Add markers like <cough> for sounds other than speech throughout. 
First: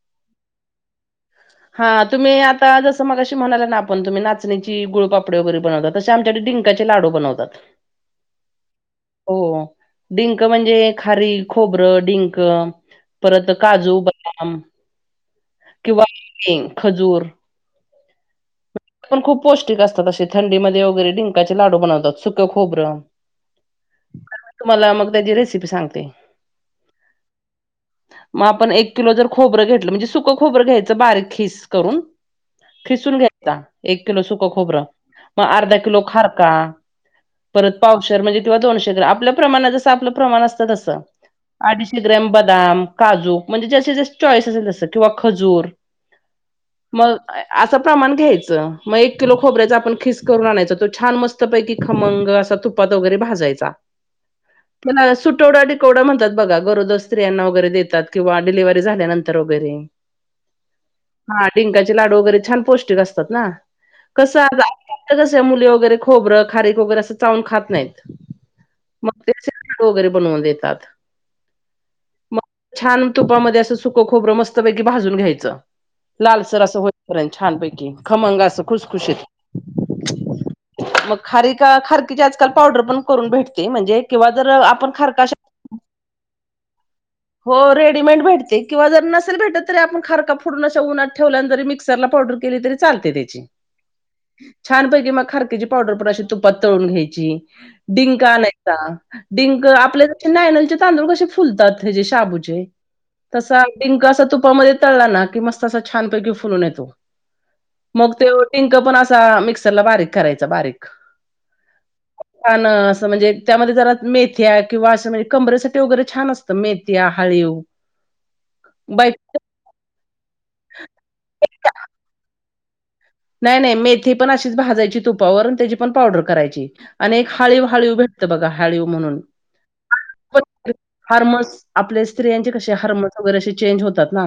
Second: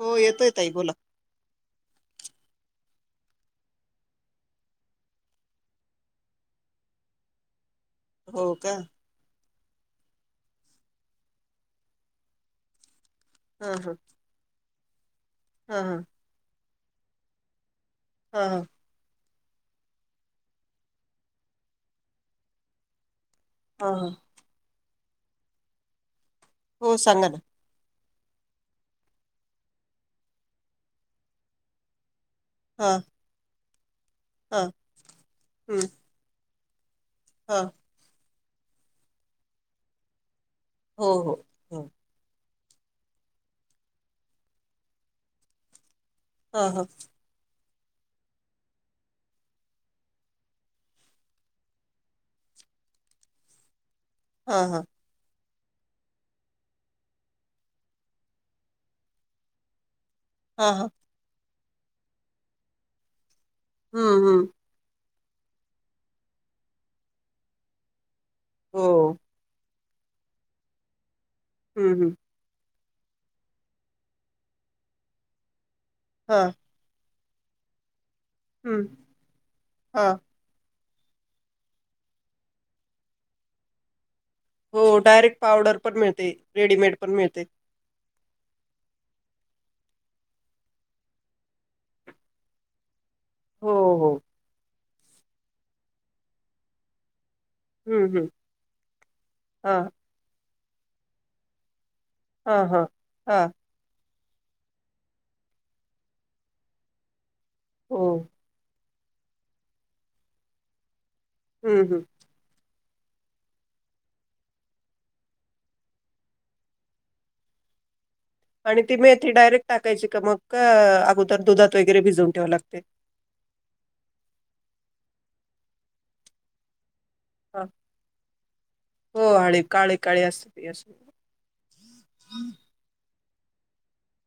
हो येतोय ताई बोला हा, तुम्ही आता जस- मगशी म्हणाय ना आपण तुम्ही नाचणीची गुळपापडे वगैरे बनवतात, तसे आच्याडे डंकाचे लाडू बनवतात. हो, का? डिंक म्हणजे खारी, खोबरं, डिंक, परत हा हा काजू, हां. हा हा किंवा- खजूर, हा, हा. पण खूप पौष्टिक असतात, असे थंडीमध्ये वगैरे डिंकाचे लाडू बनवतात सुक खोबर हा. मला मग त्याची रेसिपी सांगते. हो सांग ना. मग आपण एक किलो जर खोबरं घेतलं, म्हणजे सुक खोबरं घ्यायचं बारीक खिस करून हा खिसून घ्या ह <unintelligible> एक किलो सुकं हा खोबरं, मग अर्धा हम्म किलो खारका, हा परत पावशर म्हणजे किंवा दोनशे ग्र- आपल्या प्रमाणात जस आपलं प्रमाण अस हो हो हो <inaudible> बदाम काजू म्हणजे ज्याची त्याची चॉईस असेल तस किंवा खजूर हा हा. मग असं प्रमाण- घ्यायच, मग एक किल खोबऱ्याचा आपण खिस करून आणायच, तो छान मस्त पैकी खमंग असा तुपात वगैरे भाजायचा. हा हा त्याला सुट- सुटवडा टिकवडा म्हणतात बघा, गरोद स्त्रियांना वगैरे देतात किंवा डिव्ही झाल्यानंतर वगैरे, हा, हा. हा डिंकाचे लाडू वगैरे छान पौष्टिक अस त ना, हम्म हम्म कसं आ कस मुले वगैरे खोबरं खारीक वगैरे असं चावून खात नाहीत. हो मग हो घरी बनवून देतात. हम्म हम्म. मग छान तुपामध्ये असं सुकं खोबरं मस्तपैकी भाजून घ्यायचं. हा लालसर असं हो <unintelligible> छानपैकी. खमंग अंस हम्म खुशखुशीत. हा मग खारीका खारकीची आजकाल पावडर पण करून भेटते म्हणजे किंवा जर हो आपण खारका डायरेक्ट पावडर पण मिळते, रेडीमेड पण मिळते. डीमेड भेटते किंवा जर, नसेल भेटत तरी आपण खारका फोडून अशा उन्हात ठेवल्या आणि जरी मिक्सरला पावडर केली तरी चा चालते ते. हो हो <inaudible> छानपैकी मग खारकीेची पावडर पण अशी तुपात तळून घ्यायची. हम्म डिंक हम्म आणायचा डिंक हा आपल्या <unintelligible> नाय तांदूळ कशे फुलतात हा शाबूचे हा हा तसा डिंक आसा तुपामध्ये तळला ना की मस्त अस छानपैकी फुलून येतो. हो मग तेव डिंक पण अस आ मिक्सर ला बारीक करायचा बारीक. हम्म हम्म आन म्हणजे त्यामध्ये जरा मेथ्या किंवा आस म्हणजे कमरेसाठी वगैरे छान असतं मेथ्या हळीव. आणि ती बाय मेथी डायरेक्ट टाकायची का मगं, का अगोदर दुधात वगैरे भिजवून ठेवा लाग <inaudible> नाय नाय मेथी पण अशीच भाजायची तुपावर त्याची पण पावडर करायची. आणि एक हा हाळीव हाळीव भेटत बघा हाळीव म्हणून हो हळी काळी काळी असते ती अशी हार्मोन्स आपल्या स्त्रियांचे कसे हार्मोन्स वर असे चेंज होतात ना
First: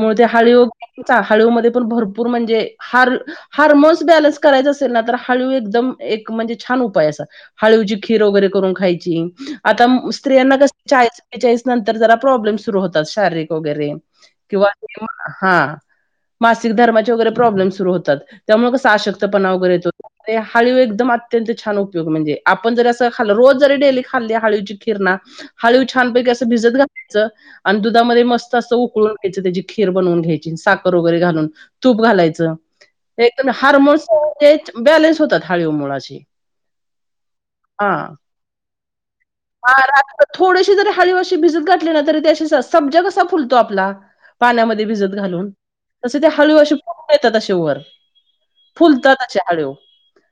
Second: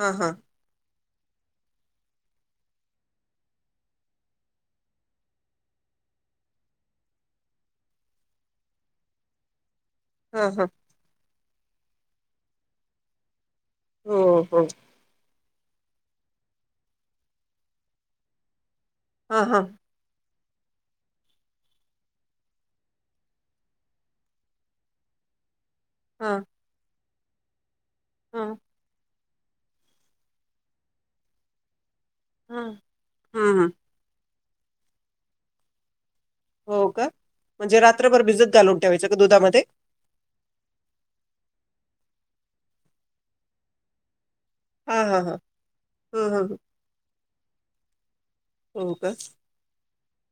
हा ते हा हाळीव हाळू मध्ये पण भरपूर म्हणजे हार हार्मोन्स बॅलन्स करायच असेल ना तर हळू एकदम एक म्हणजे छान उपाय असा हळूची खीर वगैरे करून खायची. आता म हा स्त्रियांना हा कस चाद बेचाळीस नंतर जरा प्रॉब्म सुरू होतात शारीरिक. वगैरे हो हो किंवा तेवा हा हा मासिक धर्माचे वगैरे प्रॉब्लेम्स होतात त्यामुळे कस हां आशक्तपणाव हां वगैरे येतो. हळू एकदम अत्यंत छान उपयोग म्हणजे आपण जर असं खाल् रोज जरी डेली खाल्ली हळूची किरणा हाळी उछान पे हां कसे भिजत च आणि दुधामध्ये हां मस्त असं उकळून त्याची खीर बनवून घ्यायची साखर वगैरे घालून तूप घालायचं हां एकदम हं हारमोनस ते बॅलेन्स होतात हाळव मुळाशी हो का म्हणजे रात्रभर भिजत घालून त्या ह थोडीशी जरी हरीवष भिजत का सज क फुतो आपला पाण्यामध्ये हां भिजत हां हां घालून तसे ते हं हं हळू अ तशे वर हो का? फुलतातच्या हळव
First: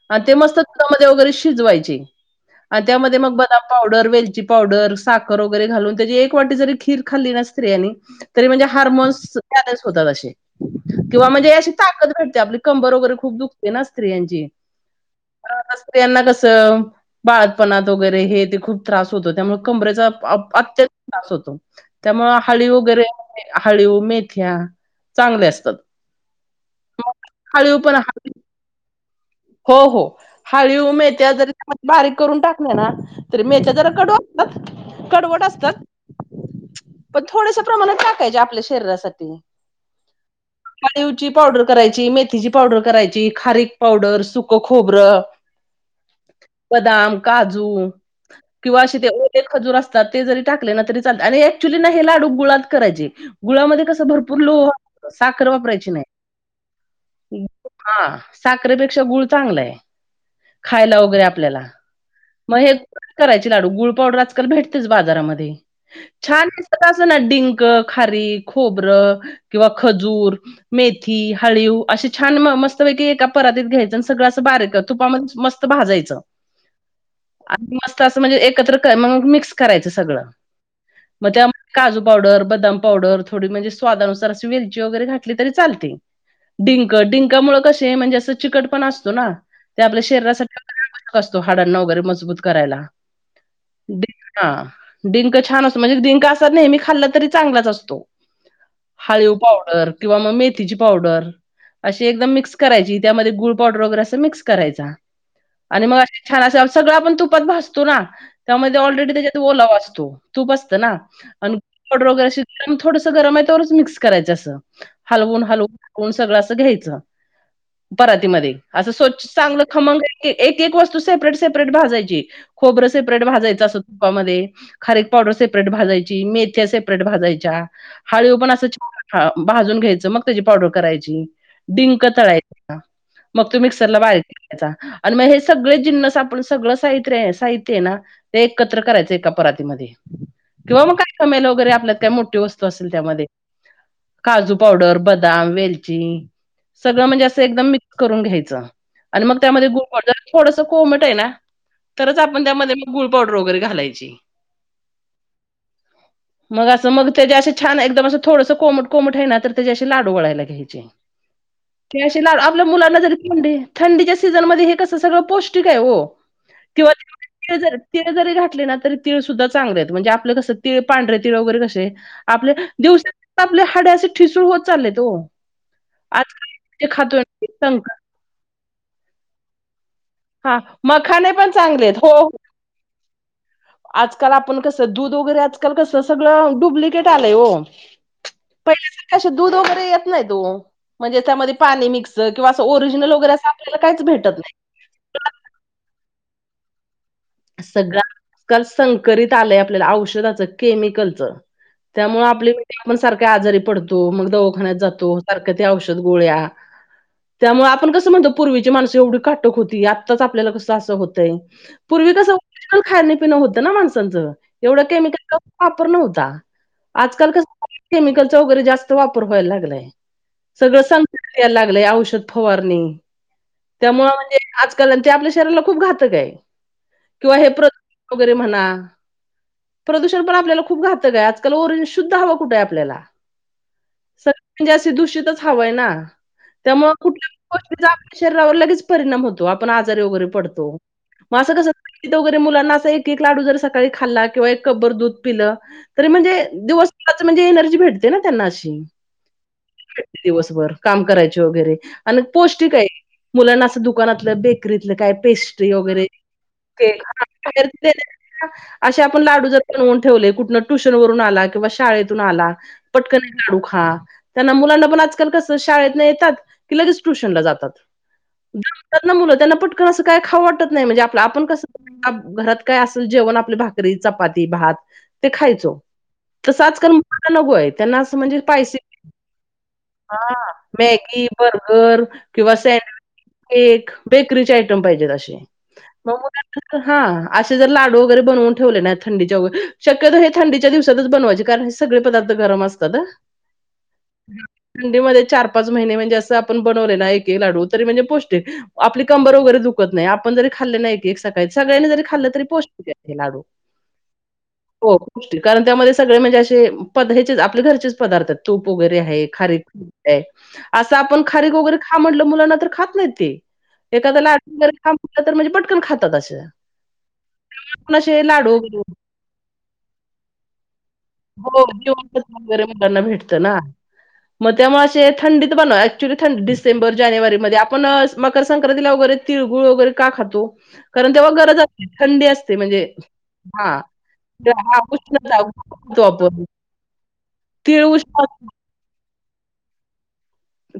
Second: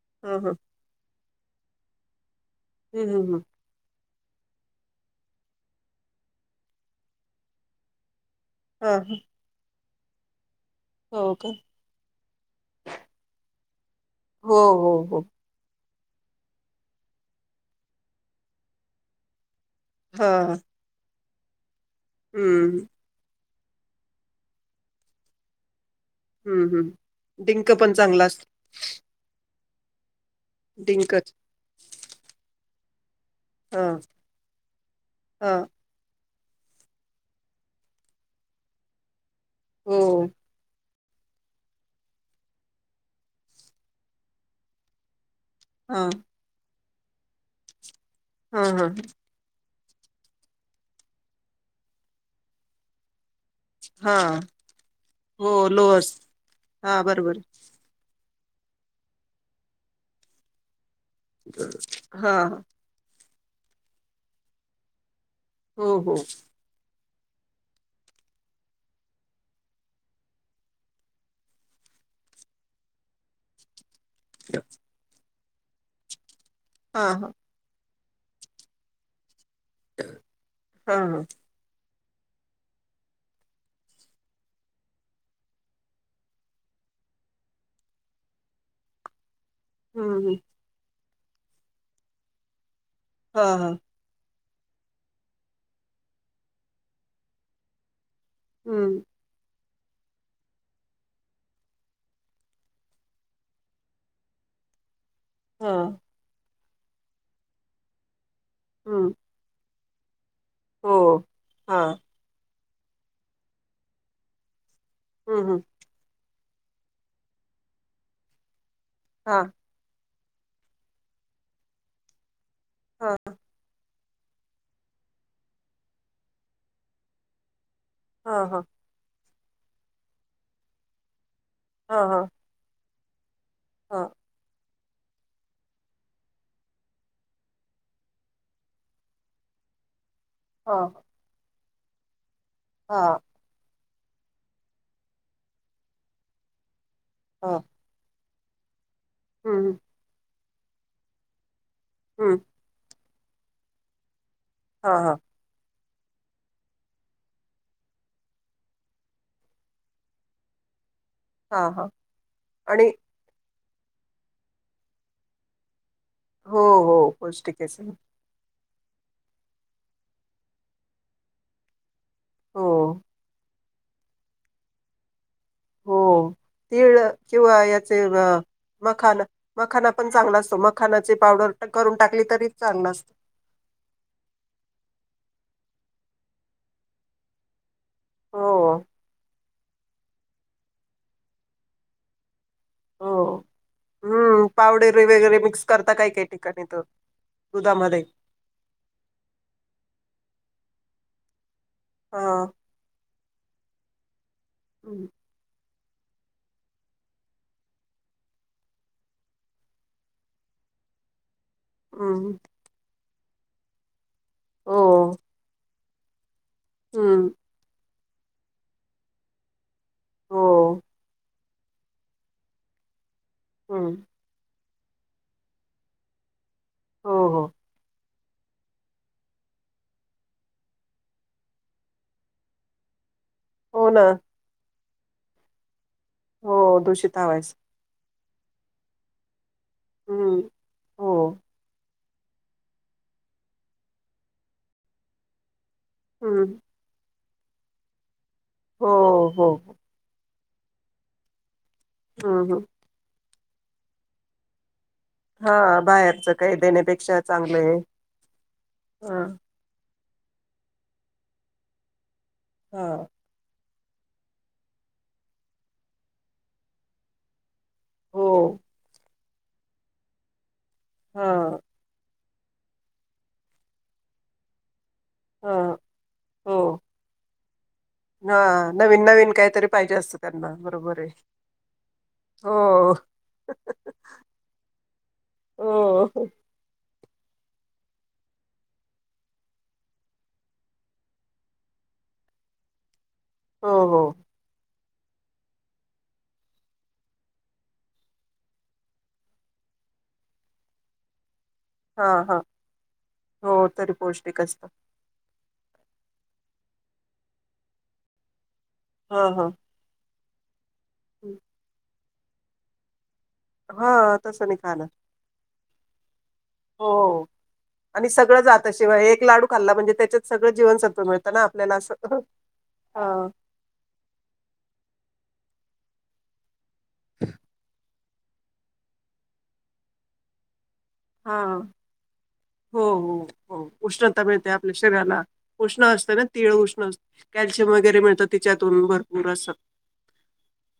आणि ते हं हं मस्त तुमध्ये वगैरे शिजवायची आणि हं त्यामध्ये हं मग ब हं पावडर वेलची पावडर साखर वगैरे घालून त्याची एक वाटी जरी खीर खाल्ली ना स्त्रिया आणि तरी म्हणजे हां हां हार्मोन्स होोलाशीे किंवा हो का? म्हणजे अशी ताकद घडते आपली कंबर वगैरे खूप दुखते ते ना हो हो हो यांना कसं बाळातपणात वगैरे हे खूप त्रास होतो त्यामुळे कंबरेचा हां अत्य तास होतो त्यामु हळी हं वगैरे हळव मेथ्या चांगले असतात हम्म हम्म डिंक पण चांगला असत हो हो हळव मेथ्या जरी त्यामध्ये बारीक करून टाकण्या ना तर मेच्या हां जरा कडू असतात कडवट हां असतात पण थोडसं प्रमाणात टाकायचे आपल्या शरीरासाठी हो. हाळीवची पावडर करायची मेथीची पावडर करायची खारीक पावडर स सुक खोब्र अ बदाम काजू किंवा हां अशे ते ओले खजूर अस चा ते जरी टाकले ना तरी चाल आणि ऍक्च्युली ना हे लाडू गुळात करायचे गुळामध्ये कस भरपूर हां लोह साखर हो वापरायची लोअर्स हां बरोबर नाही. हा साखरपेक्षा गुळ चांगलंय खायला ओ तय आपल्याला म हां हे करायचे लाडू गुळ पावडर आजकाल भेटतेच बाजारामध्ये हो हो छान <unintelligible> <unintelligible> डिंक खारी खोबर किंवा खजूर मेथी हळीव अस छान म मस्त पैकी एका परातीत घ्यायच सगळ असं बारी तूपाम म मस त भाजायचं हां हां <unintelligible> तं स म्हणजे एकत्र कर म मिक्स करायच सगळ हां हां म त्या म काजू पावडर बदाम पावडर थोडी म्हणजे स्वादानुसार असं वेलची वगैरे घातली तरी चालते. डिंक डिंकामुळ कसं असे चिकटपणा अस तून ते आपल्या हं हं शरीरासाठी कसतो हाडांना वगैरे मजबूत करायला हा हा. डिंक हा डिंक छान असतो म्हणजेच डिंक असा नेहमी खाल्ला तरी चांगलाच असतो. हं हाळीव पावड किंवा म मेथी ची पावडर अशी एकदम मिक्स करायची त्यामध्ये गूळ पावडर वगैरे अस मिक्स करायचा हां आणि मग असे छान अस सगळं आपण तुपात भासतो ना त्यामध्ये हं ऑलरेडी त्याच्यात ओला वास तो तूप असतं ना हो आणि हा <unintelligible> <unintelligible> थोडसं गरम आहे तवरच मिक्स करायचं असं हम्म हलवून हम्म हलवून <unintelligible> सगळ घ्या परातीमध्ये असं स्वच्छ हा चांगलं खमंग एक एक वस्तू सेपरेट सेपरेट भाजयची हा खोरंेपेटजायच असतं तुपामध्ये खारेक पावडर सेपरेट भाजयची मेथ्या सेपरेट भाजायच्या हा हाळू पण हा असं छ भाजून घ्यायचं मग त्याची पावडर करायची हा डिंक हा तळायच मग तू मिक्सरला हा बाहेरयचा आणि मग हे सगळे जिन्नस आपण सगळं साहित्य आहे साहित्य आहे ना ते एकत्र करायचं एका परातीमध्येध्ये हा किंवा मग काय समेल वगैरे त्या मोठेत असेल हा त्यामध्ये काजू पावडर बदाम वेलची सगळं म्हणजे असं हा एकदम म ून घ्यायचं आणि मग त्यामध्ये हम्म गु थोडस कोमट आहे ना तरच हम्म आपण त्यामध्ये मग गु डर वगैरे घालायची हा हा मग असं मग त्याच्या असं छान एकदम असं थोडस कोमट कोमट आहे ना तर त्याचे अस लाडू वळायला घ्यायचे हा हा तेश आप आणि मुलाना जरी थंडीच्या सीझन मध्ये हे कसं सगळं पौष्टिक आहे हो हो किंवा हो पौष्टिक आहे सगळं. जरी घातले ना तरी तिळ सुद्धा चांगले आहेत म्हणजे आपलं कसं तिळ पांढर तिळ वगैरे कसे आपले हो दिवसा आपल्या हाड्या असे ठिसूळ होत चालले तो आजकाे खातो म म हा मखाने पण चांगले आहेत टाकली हो तरी चांगला असतो आजकाल आपण कस दूध वगैरे आज आजकाल कसं सगळं डुप्लिकेट आलंय, हो. हो पहिल्या सारख सुद्धा वर नाही म्हण <unintelligible> किंवा असं ओरिजिनल वगैरे हो असं आपल्याला काहीच भेटत हम्म नाही. पावडर वगैरे मिक्स करता काय काही ठिकाणी त सगळं आकाल संकरित आलंय, आपल्याला औषधाचं केमिकलच, हा त्यामुळे आपलीण सारख आजारी पडतो मग- हम्म जातो, सारख- औषध गोळ्या त्यामुळे, आपण कसं म्हणतो पूर्वीची माणसं एवढी काटक होती, आत्ताच आपल्याला कसं असं होतय पूर्वी कस हम्म. ओरिजनल खान पिन होतं ना माणसांचं. एवढं हो केमिकल- र नव्हता. हम्म आजकाल कसं- केमिकलचा वगैरे जास्त वापर व्हायला लागलाय. हो सगळं स- त्याला लागलंय औषध फवारणी हम्म त्यामुळं म्हणजे आजकाल ते आपल्या शरीराला खूप घातक आहे. हो किंवा हो हे प्र- वगैरे म्हणा प्रदूषण पण आपल्याला खूप घातक हाय, आजकाल ओरंज- शुद्ध हवं कुठं आहे आपल्याला हो ना सं <unintelligible> दूषितच हवय ना. हो त्यामुळे दूषित कुठल्या हवाच गोष्टी- शरीरावर लगेच परिणाम होत- तो आपण आजारी वगैरे हम्म पडतो. हो तिथ वगैरे मुलांना अस एक एक लाडू जर सकाळी खाल्ला किंवा एक कब्बर दूध पिलं- तरी म्हणजे हम्म दिवस- म्हणज एनर्जी भेटते ना. त्यांना अशी- हो हो दिवसभर काम करायचे वगैरे आणि हम्म हम्म. पौष्टिक आहे. मुलांना असं दुकानातलं बेकरीत काय पेस्ट्री हा वगैरे बाहेरच काही देण्यापेक्षा चांगलं आहे असे हा आपण लाडू जर ठेले कु टूशन वून आला किं शाेत आला हा पटकन गाडू ख हा त्यांना मुलांना पण आजकाल कसं शाळेतन येतात की लगेच ट्युशन ला जातात ब हो मुलं त्यांना पटकन असं काय खावटत नाही हा आपण कसं घरात काय असेल जेवण आपली भाकरी चपाती भात ते हा खायचो हो तसाच कर म नगो आहेत त्यांना असं हा म्हणजे स्पायसा नवीन नवीन काहीतरी पाहिजे असतं त्यांना बरोबर आहे मॅगी बर्गर किंवा हो सडविच केक बेकरीचे आयटम पाहिजेत असे हो हो मोम हा असे जर लाडू वगैरे बनवून ठेवले नाही थंडीच्या वगैरे शक्यतो हे थंडीच्या दिवसातच बनवायचे कारण हे सगळे पदार्थ गरम असतात हो हो थंडीमध्येध्ये चार पाच महिने म्हणजे असं आपण बनवले नाही एक एक लाडू तरी म्हणजे पौष्टिक आपली कंबर वगैरे दुखत नाही आपण जरी खाल्ले नाही एक सगळ्यांनी जरी हा खाल् हा तरी पष्ट लाडू हो तरी पौष्टिक असतं कारण त्यामध्ये सगळे म्हणजे असे प हेचेच आपले घरचेच पदार्थ आहेत स्टोप वगैरे आहे हा हा खारीेदी अ असं आपण खरे वगैरे खा म्हटलं मुलांना तर खात नाही ते हा एखाद तसं लारे नाही खाणार तरणजे <unintelligible> खात तग <inaudible> हो आणि सगळं लाडू वगैरे जातशिवाय एक लाडू खाल्ला म्हणजे त्याच्यात सगळं जीवन सत्व हो ज वगरे मुलांना भेटत ना मग त्यामुळे थंडी बनवा ऍक्च्युली थंडी डिसेंबर जानेवारी मध्ये आपण मकर संंक्रांतीला वगैरे तिळगुळ वगैरे का खातो कारण तेव्हा हा गरज असते थंडी असते हो म्हणजे हो हो हा उष्णता मिळते ते आपल्या हा शरीराला उष्णता उष्ण खातो असत ना आपण. तीळ उष्ण असत, कॅल्शियम तीळ वगैरे उष्ण मिळतं त्याच्यातून भर- पुर स <unintelligible>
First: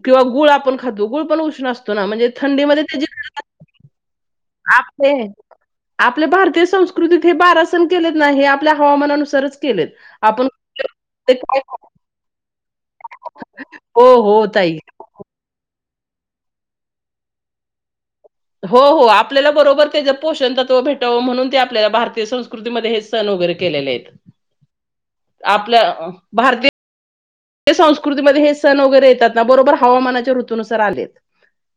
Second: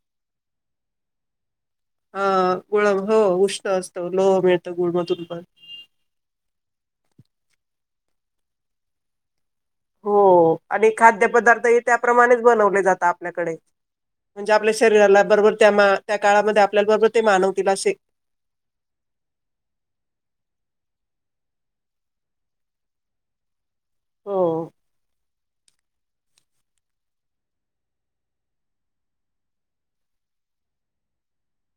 किंवा गुळ आपण खातो, गुळ पण उष्ण असतो. अ म्हणजे थंडीर गुळ हो उष्ण असतं लोह आप मिळतं <unintelligible> ले गुळमधून पण आपले भारतीय संस्कृ प्रकृतीत हे बारा सण केलेत ना, आपल्या हवामानानुसारच- केलेत. हो आपण आणि खाद्य ते काय पदार्थ त्याप्रमाणेच बनवले जात आपल्याकडे, हो, हो म्हणजे आपल्या ताई. शरीराला बरोबर- त्या त्या काळामध्ये आपल्याबरोबर ते मानवतील असे- हो, हो, आपल्याला बरोबर त्याच पोषण तत्व भेटावं म्हणून ते आपल्याला भारतीय संस्कृतीमध्ये हेच सण वगैरे केलेले आहेत. हो आपल्या भारतीय- ते संस्कृतीमध्ये हे सण वगैरे येतात ना बरोबर हवामानाच्या ऋतूनुसार आलेत.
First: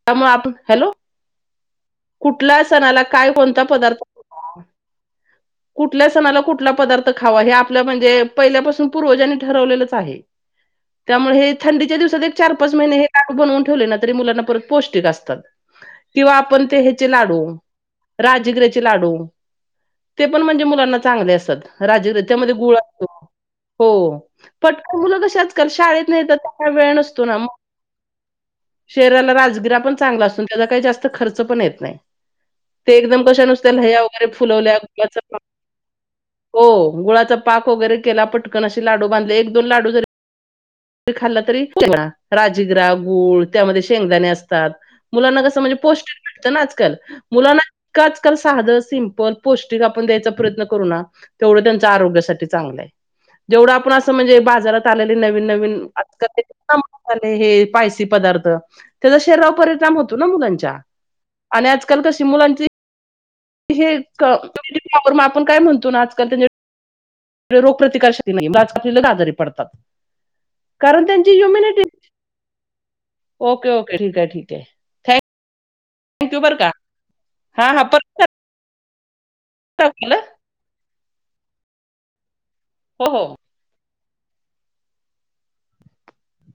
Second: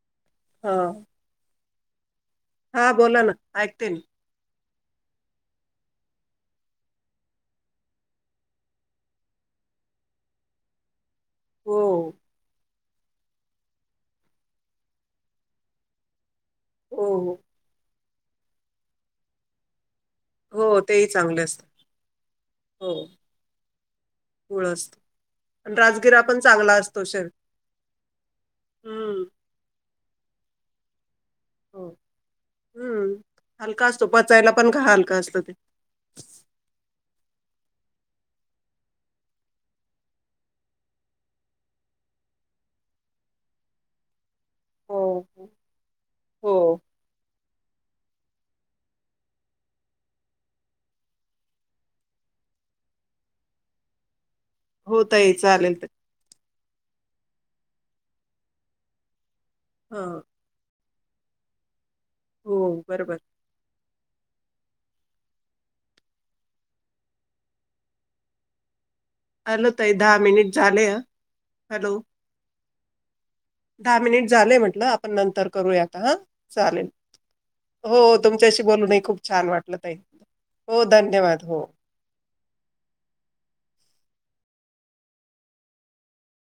त्यामुळे आपण, हा हॅलो? कुठला हा सणाला बोला ना काय कोणता ऐकते ना पदार्थ कुठल्या सणाला कुठला पदार्थ खावा, हे आपल्या म्हणजे पहिल्यापासून पूर्वजांनी ठरवलेलंच आहे. त्यामुळे हे हो थंडीच्या दिवसात एक चार पाच आपण हे बनवून ठेवले ना मुलांना पौष्टिक असतंय- पण ते हो ह्याचे लाडू- राजगिरचे लाडू, ते पण म्हणजे हो हो मुलांना तेही चांगले असतात, राजगिराचे त्यामध्ये गुळ हो असतो हो गुळ पण- असतो मुलं कशी आज काल आणि शाळेत राजगिरा पण चांगला वेळ असतो नसतो शरीर ना व, मग हम्म शरीराला राजगिरा पण चांगला असून तुजा काही <unintelligible> जात खर्च पण येत हो नाही, हम्म. एकदम कश नुसत्या हलका लह्या असतो वगैरे पचायला पण फुलवल्या का हलका असतं ते. गुळा पाक वगैरे केला पटकन असे लाडू बांधले, एक- दोन लाडू ज- खाल्ला, तरी राजीगरा, गूळ, त्यामध्ये शेंगदाणे अस- हो मुलांना हो कस म्हणजे, पौष्टीक भेटतं हो ना, आजकाल मुलांना आजकाल साधं सिमपल पौष्टिक आपण द्यायचा प्रयत्न करू ना, तेवढं त्यांच आरोग्यासाठी चांगलं आहे, जेवढं आपण असं म्हणजे बाजारात हो आलेली ताई नवीन चालेल नवीन ताई. आजकाल ते म आलं हे <unintelligible> पायसी पदार्थ तेचा शरीरा परिणाम हा होतो ना मग त्यांच्या आणि आज हो बरोबर हे मग आपण काय म्हणतो ना आजकाल त्यां रोग प्रतिकारश नाही हॅलो ताई दहा मिनिट झाले हा हॅलो ओक दहा क मिनिट ठीक झाले म्हटलं आपण नंतर करूया हा थँक्यू बरं का चालेल हां हां हो परत तुमच्याशी बोलून छान वाटलं त कॉल हो धन्यवाद हो हो हो